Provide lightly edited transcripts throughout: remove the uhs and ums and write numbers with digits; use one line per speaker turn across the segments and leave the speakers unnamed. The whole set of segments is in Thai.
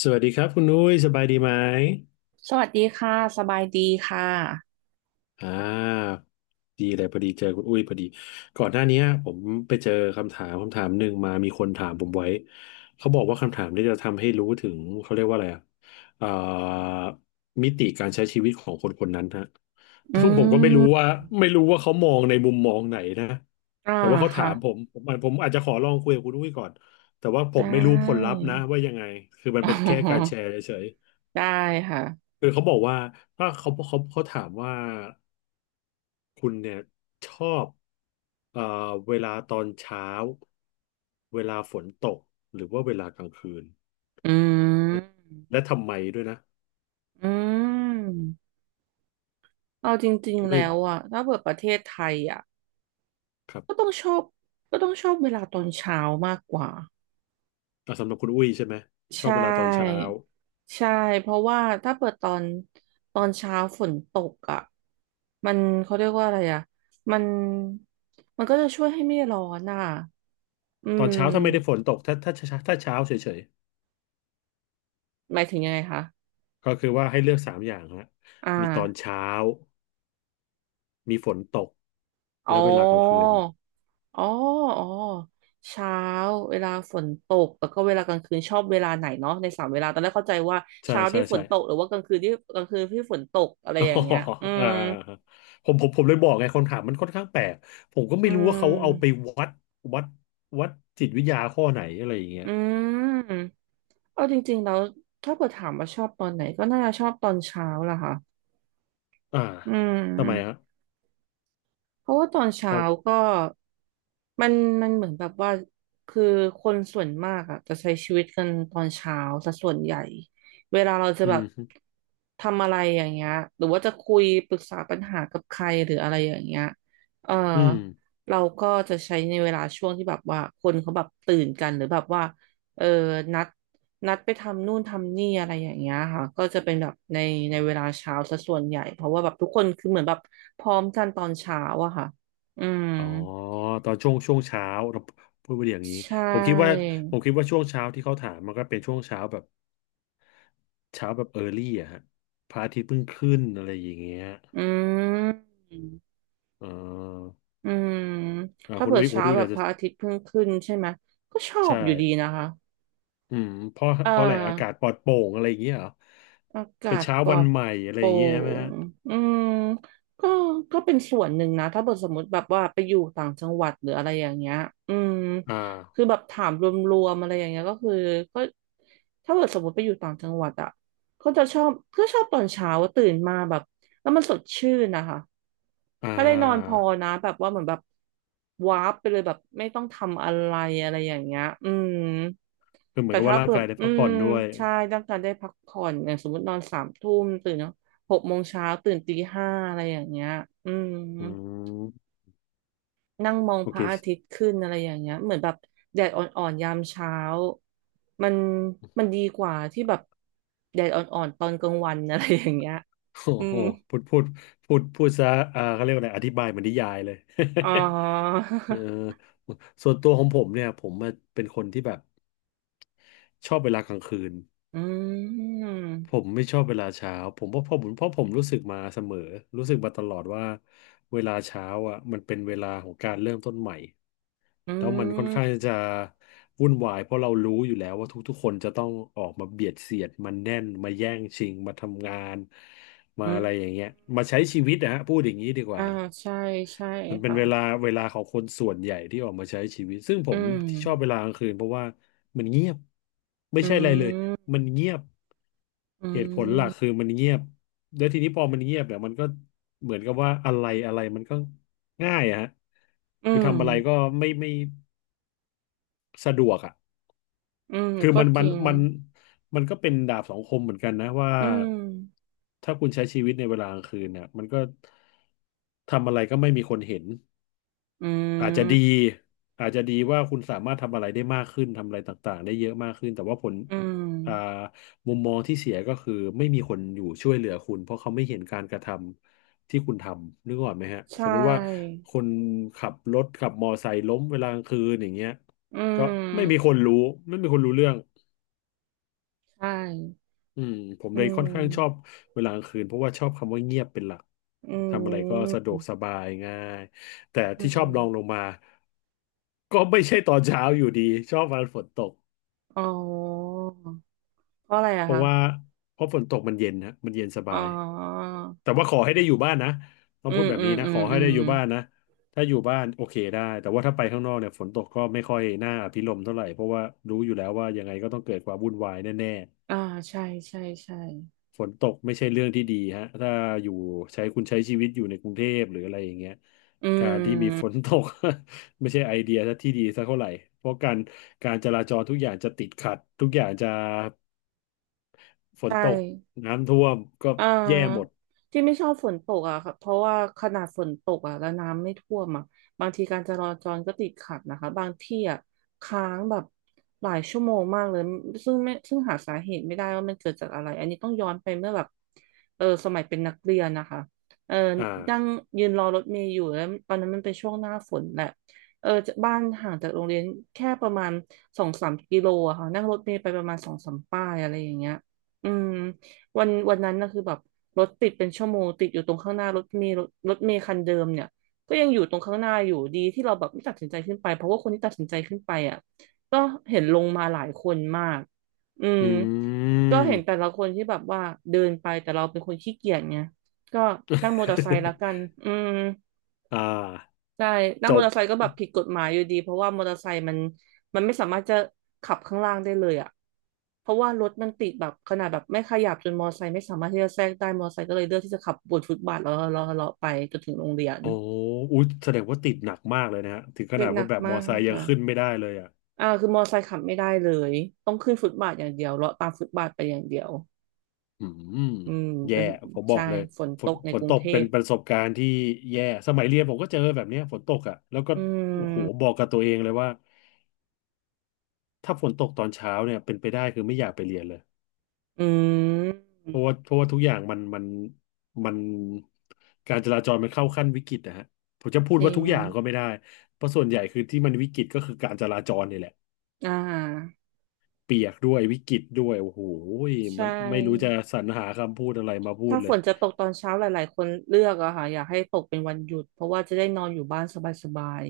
สวัสดีครับคุณอุ้ยสบายดีไหม
สวัสดีค่ะ สบายดีค่ะ
อ่าดีเลยพอดีเจอคุณอุ้ยพอดีก่อนหน้านี้ผมไปเจอคำถามหนึ่งมามีคนถามผมไว้เขาบอกว่าคำถามที่จะทำให้รู้ถึงเขาเรียกว่าอะไรอ่ะเอ่อมิติการใช้ชีวิตของคนคนนั้นฮะ
อื
ซึ่งผมก็ไม่รู้
ม
ว่าไม่รู้ว่าเขามองในมุมมองไหนนะ
อ่า
แต่ว่าเขาถา
ค่ะ
มผมอาจจะขอลองคุยกับคุณอุ้ยก่อนแต่ว่าผ
ได
มไม่รู้ผล
้
ลัพธ์นะว่ายังไงคือมั น
อ๋
เป็น
อ
แค่การแชร์เฉย
ได้ค่ะ
คือเขาบอกว่าถ้าเขาถามว่าคุณเนี่ยชอบเอ่อเวลาตอนเช้าเวลาฝนตกหรือว่าเวลากลางคืน
อืม
นะและทำไมด้วยนะ
อืมเอาจริงๆ
ด้วย
แล้วอะถ้าเปิดประเทศไทยอะ
ครั
ก็
บ
ต้องชอบก็ต้องชอบเวลาตอนเช้ามากกว่า
อ่ะสำหรับคุณอุ้ยใช่ไหมชอบ
ใช่
เวลาตอนเช้า
ใช่เพราะว่าถ้าเปิดตอนเช้าฝนตกอ่ะมันเขาเรียกว่าอะไรอ่ะมันมันก็จะช่วยให้ไม่ร้อนอ่ะอื
ตอนเช้าถ้าไม่ได้ฝน
ม
ตกถ้าเช้าเฉย
หมายถึงยังไงคะ
ๆก็คือว่าให้เลือกสามอย่างฮะ
อ่า
มีตอนเช้ามีฝนตก
อ๋
และ
อ
เวลากลางคืน
อ๋ออ๋อเช้าเวลาฝนตกแล้วก็เวลากลางคืนชอบเวลาไหนเนาะในสามเวลาตอนแรกเข้าใจว่า
ใช่
เช้า
ใช่
ที่ฝ
ใช่
นตกหรือว่ากลางคืนที่ฝนตกอะไร
อ๋อ
อย่างเงี้ยอื
อ่า
ม
ผมเลยบอกไงคำถามมันค่อนข้างแปลก ผมก็
อื
ไม่รู้ว่าเขาเอาไป
ม
วัดวัดวัดจิตวิทยาข้อไหนอะไรอย่างเงี้ย
อืม เอาจริงๆแล้วถ้าเกิดถามว่าชอบตอนไหนก็น่าจะชอบตอนเช้าล่ะค่ะ
อ่า
อื
ทำไมฮะ
มเพราะว่าตอน
เพ
เช้า
ราะ
ก็มันมันเหมือนแบบว่าคือคนส่วนมากอะจะใช้ชีวิตกันตอนเช้าซะส่วนใหญ่เวลาเราจะ
อื
แบบ
ม
ทำอะไรอย่างเงี้ยหรือว่าจะคุยปรึกษาปัญหากับใครหรืออะไรอย่างเงี้ยเออ
อืม
เราก็จะใช้ในเวลาช่วงที่แบบว่าคนเขาแบบตื่นกันหรือแบบว่าเออนัด นัดไปทำนู่นทำนี่อะไรอย่างเงี้ยค่ะก็จะเป็นแบบในเวลาเช้าซะส่วนใหญ่เพราะว่าแบบทุกคนคือเหมือนแบบพร้อมกันตอนเช้าอะค่ะอืม
อ๋อตอนช่วงเช้าเราพูดไปอย่างนี้
ใช่
ผมคิดว่าผมคิดว่าช่วงเช้าที่เขาถามมันก็เป็นช่วงเช้าแบบเช้าแบบเออร์ลี่อะฮะพระอาทิตย์เพิ่งขึ้นอะไรอย่างเงี้ย
อืม
อ่า
อืม
อ่า
ถ้า
คุณ
เปิ
อุ้
ด
ยคุณ
เช้า
อุ้ย
แบบ
อาจ
พ
จะ
ระอาทิตย์เพิ่งขึ้นใช่ไหมก็ชอบ
ใช่
อยู่ดีนะคะ
อืมเพราะ
เอ
เพราะอะไรอากาศ
อ
ปลอดโปร่งอะไรอย่างเงี้ยเหรอ
อากา
เป็น
ศ
เช้า
ปลอ
วัน
ด
ใหม่อะไร
โป
อ
ร่
ย่างเงี้ยใช่ไหม
ง
ฮะ
อืมก็ก็เป็นส่วนหนึ่งนะถ้าเกิดสมมติแบบว่าไปอยู่ต่างจังหวัดหรืออะไรอย่างเงี้ยอืม
อ่า
คือแบบถามรวมๆอะไรอย่างเงี้ยก็คือก็ถ้าเกิดสมมติไปอยู่ต่างจังหวัดอะ ก็จะชอบก็ชอบตอนเช้าตื่นมาแบบแล้วมันสดชื่นนะคะ
อ่
ถ้าได้นอนพ
า
อนะแบบว่าเหมือนแบบวาร์ปไปเลยแบบไม่ต้องทำอะไรอะไรอย่างเงี้ยอืม
คือเหมือ
แต่
นกับ
ถ้า
ว่าร่า
แบ
งกา
บ
ยได้
อื
พักผ่
ม
อนด้วย
ใช่ต้องการได้พักผ่อนอย่างสมมตินอนสามทุ่มตื่นหกโมงเช้าตื่นตีห้าอะไรอย่างเงี้ยอืม
อืม
นั่งมอง
โอ
พ
เค
ระ อาทิตย์ขึ้นอะไรอย่างเงี้ย เหมือนแบบแดดอ่อนๆยามเช้ามันมันดีกว่าที่แบบแดดอ่อนๆตอนกลางวัน อะไรอย่างเงี้ย
โอ้
อื
โห
ม
พูดพูดพูดซะอ่าเขาเรียกว่าอะไรอธิบายเหมือนนิยายเลย
อ๋อ
เออส่วนตัวของผมเนี่ยผมเป็นคนที่แบบชอบเวลากลางคืน
อื
ผ
ม
มไม่ชอบเวลาเช้าผมว่าเพราะผมรู้สึกมาเสมอรู้สึกมาตลอดว่าเวลาเช้าอ่ะมันเป็นเวลาของการเริ่มต้นใหม่
อื
แล้วมันค่อนข้าง
ม
จะวุ่นวายเพราะเรารู้อยู่แล้วว่าทุกๆคนจะต้องออกมาเบียดเสียดมันแน่นมาแย่งชิงมาทำงานมา
อื
อะไรอย่างเงี้ย
ม
มาใช้ชีวิตนะฮะพูดอย่างนี้ดีก
อ่า
ว่า
ใช่ใช่
มันเป็น
ค่ะ
เวลาของคนส่วนใหญ่ที่ออกมาใช้ชีวิตซึ่งผ
อื
ม
ม
ชอบเวลากลางคืนเพราะว่ามันเงียบไม่
อื
ใช่อะไรเลย
ม
มันเงียบ
อื
เหตุผลหลักคือ
ม
มันเงียบแล้วทีนี้พอมันเงียบเนี่ยมันก็เหมือนกับว่าอะไรอะไรมันก็ง่ายอะฮะ
อื
คือ
ม
ทำอะไรก็ไม่สะดวกอ่ะ
อืม
คือ
ก็
มัน
จ
มัน
ริง
มันมันก็เป็นดาบสองคมเหมือนกันนะว่า
อืม
ถ้าคุณใช้ชีวิตในเวลากลางคืนเนี่ยมันก็ทำอะไรก็ไม่มีคนเห็น
อื
อาจจะดี
ม
อาจจะดีว่าคุณสามารถทำอะไรได้มากขึ้นทำอะไรต่างๆได้เยอะมากขึ้นแต่ว่าผล
อืม
อ่ามุมมองที่เสียก็คือไม่มีคนอยู่ช่วยเหลือคุณเพราะเขาไม่เห็นการกระทำที่คุณทำนึกออกไหมฮะ
ใช
สมมติว่า
่
คนขับรถขับมอไซค์ล้มเวลากลางคืนอย่างเงี้ย
อื
ก็ไม่มีค
ม
นรู้ไม่มีคนรู้เรื่อง
ใช่
อืมผม
อื
เลยค่อนข้างชอบ
ม
เวลากลางคืนเพราะว่าชอบคำว่าเงียบเป็นหลัก
อื
ทำอะไรก็
ม
สะดวกสบายง่ายแต่
อื
ที่ชอบ
ม
ลองลงมาก็ไม่ใช่ตอนเช้าอยู่ดีชอบวันฝนตก
อ๋อเพราะอะไรอะ
เพราะ
คะ
ว่าเพราะฝนตกมันเย็นนะมันเย็นส
อ๋
บา
อ
ยแต่ว่าขอให้ได้อยู่บ้านนะต้อ
อื
งพู
ม
ดแบบ
อื
นี้
ม
นะ
อื
ข
ม
อให้
อื
ได้
ม
อยู่บ้านนะถ้าอยู่บ้านโอเคได้แต่ว่าถ้าไปข้างนอกเนี่ยฝนตกก็ไม่ค่อยน่าอภิรมย์เท่าไหร่เพราะว่ารู้อยู่แล้วว่ายังไงก็ต้องเกิดความวุ่นวายแน่
อ่าใช่ใช่ใช่
ฝนตกไม่ใช่เรื่องที่ดีฮะถ้าอยู่ใช้คุณใช้ชีวิตอยู่ในกรุงเทพหรืออะไรอย่างเงี้ย
อื
การที่มีฝ
ม
นตก ไม่ใช่ไอเดียที่ดีสักเท่าไหร่เพราะการจราจรทุกอย่างจะติดขัดทุกอย่างจะฝน
ใช่
ตกน้ำท่วมก็
อ่
แย่หมด
าที่ไม่ชอบฝนตกอ่ะค่ะเพราะว่าขนาดฝนตกอ่ะแล้วน้ำไม่ท่วมอ่ะบางทีการจราจรก็ติดขัดนะคะบางที่อ่ะค้างแบบหลายชั่วโมงมากเลยซึ่งหาสาเหตุไม่ได้ว่ามันเกิดจากอะไรอันนี้ต้องย้อนไปเมื่อแบบเออสมัยเป็นนักเรียนนะคะเออ
อ
นั่ง
่า
ยืนรอรถเมล์อยู่แล้วตอนนั้นมันเป็นช่วงหน้าฝนแหละเออจากบ้านห่างจากโรงเรียนแค่ประมาณสองสามกิโลอะค่ะนั่งรถเมล์ไปประมาณสองสามป้ายอะไรอย่างเงี้ยอืม วันนั้นนะคือแบบรถติดเป็นชั่วโมงติดอยู่ตรงข้างหน้ารถเมล์รถเมล์คันเดิมเนี่ยก็ยังอยู่ตรงข้างหน้าอยู่ดีที่เราแบบไม่ตัดสินใจขึ้นไปเพราะว่าคนที่ตัดสินใจขึ้นไปอ่ะก็เห็นลงมาหลายคนมากอืม
อื
ก็เห็น
ม
แต่ละคนที่แบบว่าเดินไปแต่เราเป็นคนขี้เกียจไงก็นั่งมอเตอร์ไซค์ละกันอืม
อ่า
ได้นั่
จ
งมอ
บ
เตอร์ไซค์ก็แบบผิดกฎหมายอยู่ดีเพราะว่ามอเตอร์ไซค์มันไม่สามารถจะขับข้างล่างได้เลยอ่ะเพราะว่ารถมันติดแบบขนาดแบบไม่ขยับจนมอเตอร์ไซค์ไม่สามารถที่จะแทรกได้มอเตอร์ไซค์ก็เลยเลือกที่จะขับบนฟุตบาทแล้วเลาะเลาะไปจนถึงโรงเรียน
โอ้อุ๊ยแสดงว่าติดหนักมากเลยนะฮะถึงข
ติ
นา
ด
ด
หนั
ว่า
ก
แบบม
มา
อไซ
ก
ค์ยัง
ค่ะ
ขึ้นไม่ได้เลยอ่ะ
คือมอเตอร์ไซค์ขับไม่ได้เลยต้องขึ้นฟุตบาทอย่างเดียวเลาะตามฟุตบาทไปอย่างเดียว
อืม
อืม
แย่
เป็น
ผมบอ
ใช่
กเลย
ฝน
ฝ
ต
น
กใน
ฝ
ก
น
รุ
ต
ง
ก
เท
เป็น
พ
ประสบการณ์ที่แย่สมัยเรียนผมก็เจอแบบเนี้ยฝนตกอ่ะแล้วก็
อื
โอ้โห
ม
บอกกับตัวเองเลยว่าถ้าฝนตกตอนเช้าเนี่ยเป็นไปได้คือไม่อยากไปเรียนเลย
อื
เพราะ
ม
ว่าเพราะว่าทุกอย่างมันการจราจรมันเข้าขั้นวิกฤตนะฮะผมจะพูด
จริ
ว่า
ง
ทุกอย่างก็ไม่ได้เพราะส่วนใหญ่คือที่มันวิกฤตก็คือการจราจรนี่แหละ
อ่า
เปียกด้วยวิกฤตด้วยโอ้โห
ใช
มันไม่รู้จะ
่
สรรหาคำพูดอะไรมาพูด
ถ้า
เล
ฝ
ย
นจะตกตอนเช้าหลายๆคนเลือกอะค่ะอยากให้ตกเป็นวันหยุดเพราะว่าจะได้นอนอยู่บ้านสบาย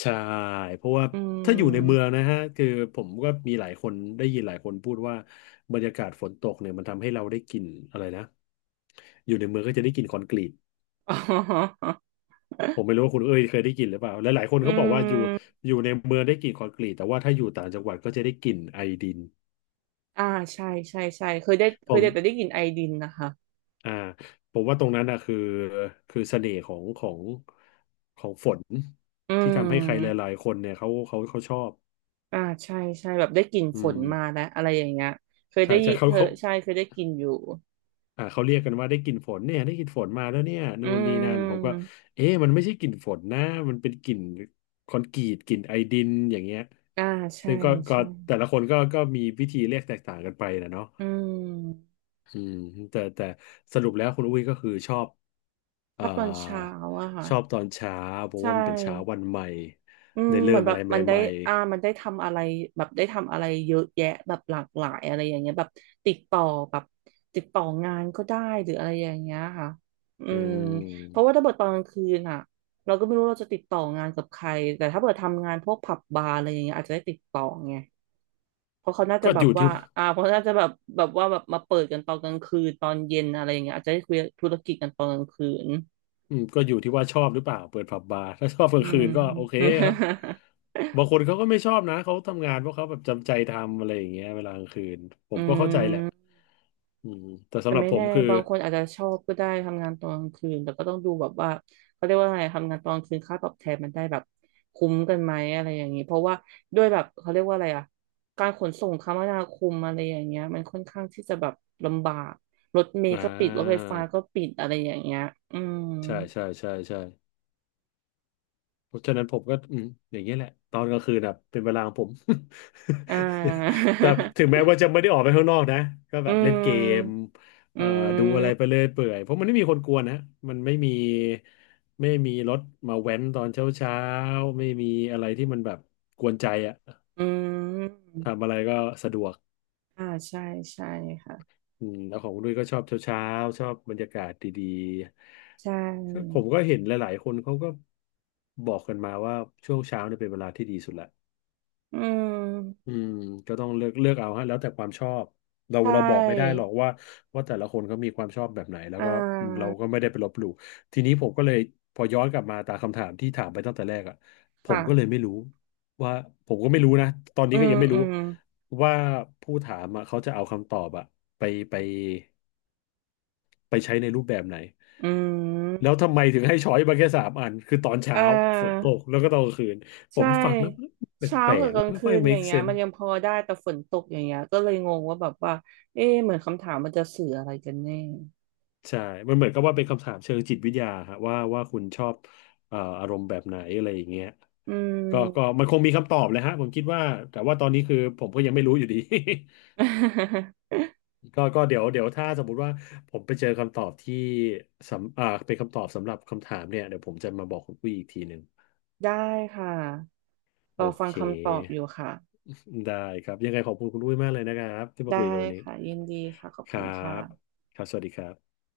ใช่เพราะว่า
ๆ อื
ถ้าอยู่ใน
ม
เมืองนะฮะคือผมก็มีหลายคนได้ยินหลายคนพูดว่าบรรยากาศฝนตกเนี่ยมันทำให้เราได้กลิ่นอะไรนะอยู่ในเมืองก็จะได้กลิ่นคอนกรีต
อ๋อ
ผมไม่รู้ว่าคุณเอ้ยเคยได้กลิ่นหรือเปล่าและหลายคน
อื
เขาบอกว่าอยู่
ม
อยู่ในเมืองได้กลิ่นคอนกรีตแต่ว่าถ้าอยู่ต่างจังหวัดก็จะได้กลิ่นไอดิน
อ่าใช่ใช่ใช่เคยได้เค
ผ
ย
ม
ได้แต่ได้กลิ่นไอดินนะคะ
อ่าผมว่าตรงนั้นนะคือคือเสน่ห์ของฝน
อื
ที่ทำให้ใครห
ม
ลายๆคนเนี่ยเขาชอบ
อ่าใช่ใช่แบบได้กลิ่น
อื
ฝนมา
ม
แล้วอะไรอย่างเงี้ยเคย
ใช่
ได้ยิ
ใช่เขา
เธอ
เขา
ใช่เคยได้กลิ่นอยู่
อ่าเขาเรียกกันว่าได้กลิ่นฝนเนี่ยได้กลิ่นฝนมาแล้วเนี่ย
อื
นู่นนี่นั่นผมก็
ม
เอ๊ะมันไม่ใช่กลิ่นฝนนะมันเป็นกลิ่นคอนกรีตกลิ่นไอดินอย่างเงี้ย
อ่าใช่
ซึ่งก็
ใช่
แต่ละคนก็มีวิธีเรียกแตกต่างกันไปนะเนาะ
อืม
อืมแต่สรุปแล้วคุณอุ้ยก็คือชอบ
ช
เอ่
อ
อ
บตอนเช้าอะค่ะ
ชอบตอนเช้าเพราะ
ใช
ว่ามันเป็นเช้า
่
วันใหม่
อืม
ได้
เห
เริ่
มือ
ม
นแบ
อะ
บ
ไรใ
มันได้
หม่
มันได้ทำอะไรแบบได้ทำอะไรเยอะแยะแบบหลากหลายอะไรอย่างเงี้ยแบบติดต่อแบบติดต่องานก็ได้หรืออะไรอย่างเงี้ยค่ะอื
ๆอื
มเพราะว่า
ม
ถ้าเกิดตอนกลางคืนอ่ะเราก็ไม่รู้เราจะติดต่องานกับใครแต่ถ้าเกิดทำงานพวกผับบาร์อะไรอย่างเงี้ยอาจจะได้ติดต่อไงเพราะเขาน่าจะ
ก็
แบ
อ
บ
ยู่
ว่า
ที่
อ่าเพราะน่าจะแบบแบบว่าแบบมาเปิดกันตอนกลางคืนตอนเย็นอะไรอย่างเงี้ยอาจจะได้คุยธุรกิจกันตอนกลางคืน
ก็อยู่ที่ว่าชอบหรือเปล่าเปิดผับบาร์ ถ้าชอบกลา
อื
งคืนก็โอเค
ม
ครับ บางคนเขาก็ไม่ชอบนะเขาทำงานเพราะเขาแบบจำใจทำอะไรอย่างเงี้ยเวลากลางคืนผ
อื
มก็เข้าใจแหละ
ม
อืมแต่
แต่
สำหรับ
ไม่
ผม
แน่
คือ
บางคนอาจจะชอบก็ได้ทำงานตอนกลางคืนแต่ก็ต้องดูแบบว่าเขาเรียกว่าไงทำงานตอนกลางคืนค่าตอบแทนมันได้แบบคุ้มกันไหมอะไรอย่างนี้เพราะว่าด้วยแบบเขาเรียกว่าอะไรอ่ะการขนส่งคมนาคมอะไรอย่างเงี้ยมันค่อนข้างที่จะแบบลำบากรถเม
อ่
ล์ก็ปิดรถไฟ
า
ฟ้าก็ปิดอะไรอย่างเงี้ยอืม
ใช่ใช่ใช่ใช่ เพราะฉะนั้นผมก็อืมอย่างเงี้ยแหละตอนกลางคืนแบบเป็นเวลาของผม
อ่า
แต่ถึงแม้ว่าจะไม่ได้ออกไปข้างนอกนะก็
อื
แบบเล่นเกม
ม
เอ่อ
อื
ดูอะไร
ม
ไปเรื่อยเปื่อยเพราะมันไม่มีคนกวนนะมันไม่มีไม่มีรถมาแว้นตอนเช้าเช้าไม่มีอะไรที่มันแบบกวนใจอะ
อืม
ทำอะไรก็สะดวก
อ่าใช่ใช่ค่ะ
อืมแล้วของคุณด้วยก็ชอบเช้าเช้าชอบบรรยากาศดี
ใช
ๆก็ผ
่
มก็เห็นหลายๆคนเขาก็บอกกันมาว่าช่วงเช้าเนี่ยเป็นเวลาที่ดีสุดละ
อื
อื
ม
มก็ต้องเลือกเอาฮะแล้วแต่ความชอบเรา
ใช
เราบอกไม่ได้
่
หรอกว่าแต่ละคนเขามีความชอบแบบไหนแล้ว
อ่
ก็เราก็
า
ไม่ได้ไปลบหลู่ทีนี้ผมก็เลยพอย้อนกลับมาตามคำถามที่ถามไปตั้งแต่แรกอ่ะผมก็เลย
ค่ะ
ไม่รู้ว่าผมก็ไม่รู้นะตอน
อื
นี้ก็
ม
ยังไม่
อื
รู้
ม
ว่าผู้ถามอะเขาจะเอาคำตอบอะไปไปไปใช้ในรูปแบบไหน
อื
แล้
ม
วทำไมถึงให้ช้อยส์มาแค่สามอันคือตอน
อ่
เช้าฝน
า
ตกแล้วก็ตอนกลางคืนผ
ใช่
มฟังแล้ว
เช้ากับกลาง
ไม่
คื
ค่อย
นอย่า
make
งเงี้ยมั
sense
นยังพอได้แต่ฝนตกอย่างเงี้ยก็เลยงงว่าแบบว่าเอ๊ะเหมือนคำถามมันจะสื่ออะไรกันแน่
ใช่มันเหมือนกับว่าเป็นคำถามเชิงจิตวิทยาฮะว่าคุณชอบอารมณ์แบบไหนอะไรอย่างเงี้ย
อื
ก็
ม
ก็มันคงมีคำตอบเลยฮะผมคิดว่าแต่ว่าตอนนี้คือผมก็ยังไม่รู้อยู่ดี ก็เดี๋ยวถ้าสมมุติว่าผมไปเจอคำตอบที่สำอ่าเป็นคำตอบสำหรับคำถามเนี่ยเดี๋ยวผมจะมาบอกคุณอุ้ยอีกทีหนึ่ง
ได้ค่ะร
โอ
อฟัง
เค
คำตอบอยู่ค่ะ
ได้ครับยังไงขอบคุณคุณอุ้ยมากเลยนะครับที่มาคุย
ได้
กันวันนี้
ค่ะ ยินดีค่ะ ขอบ
ค
คุ
รั
ณค่ะ
บครับสวัสดีครับ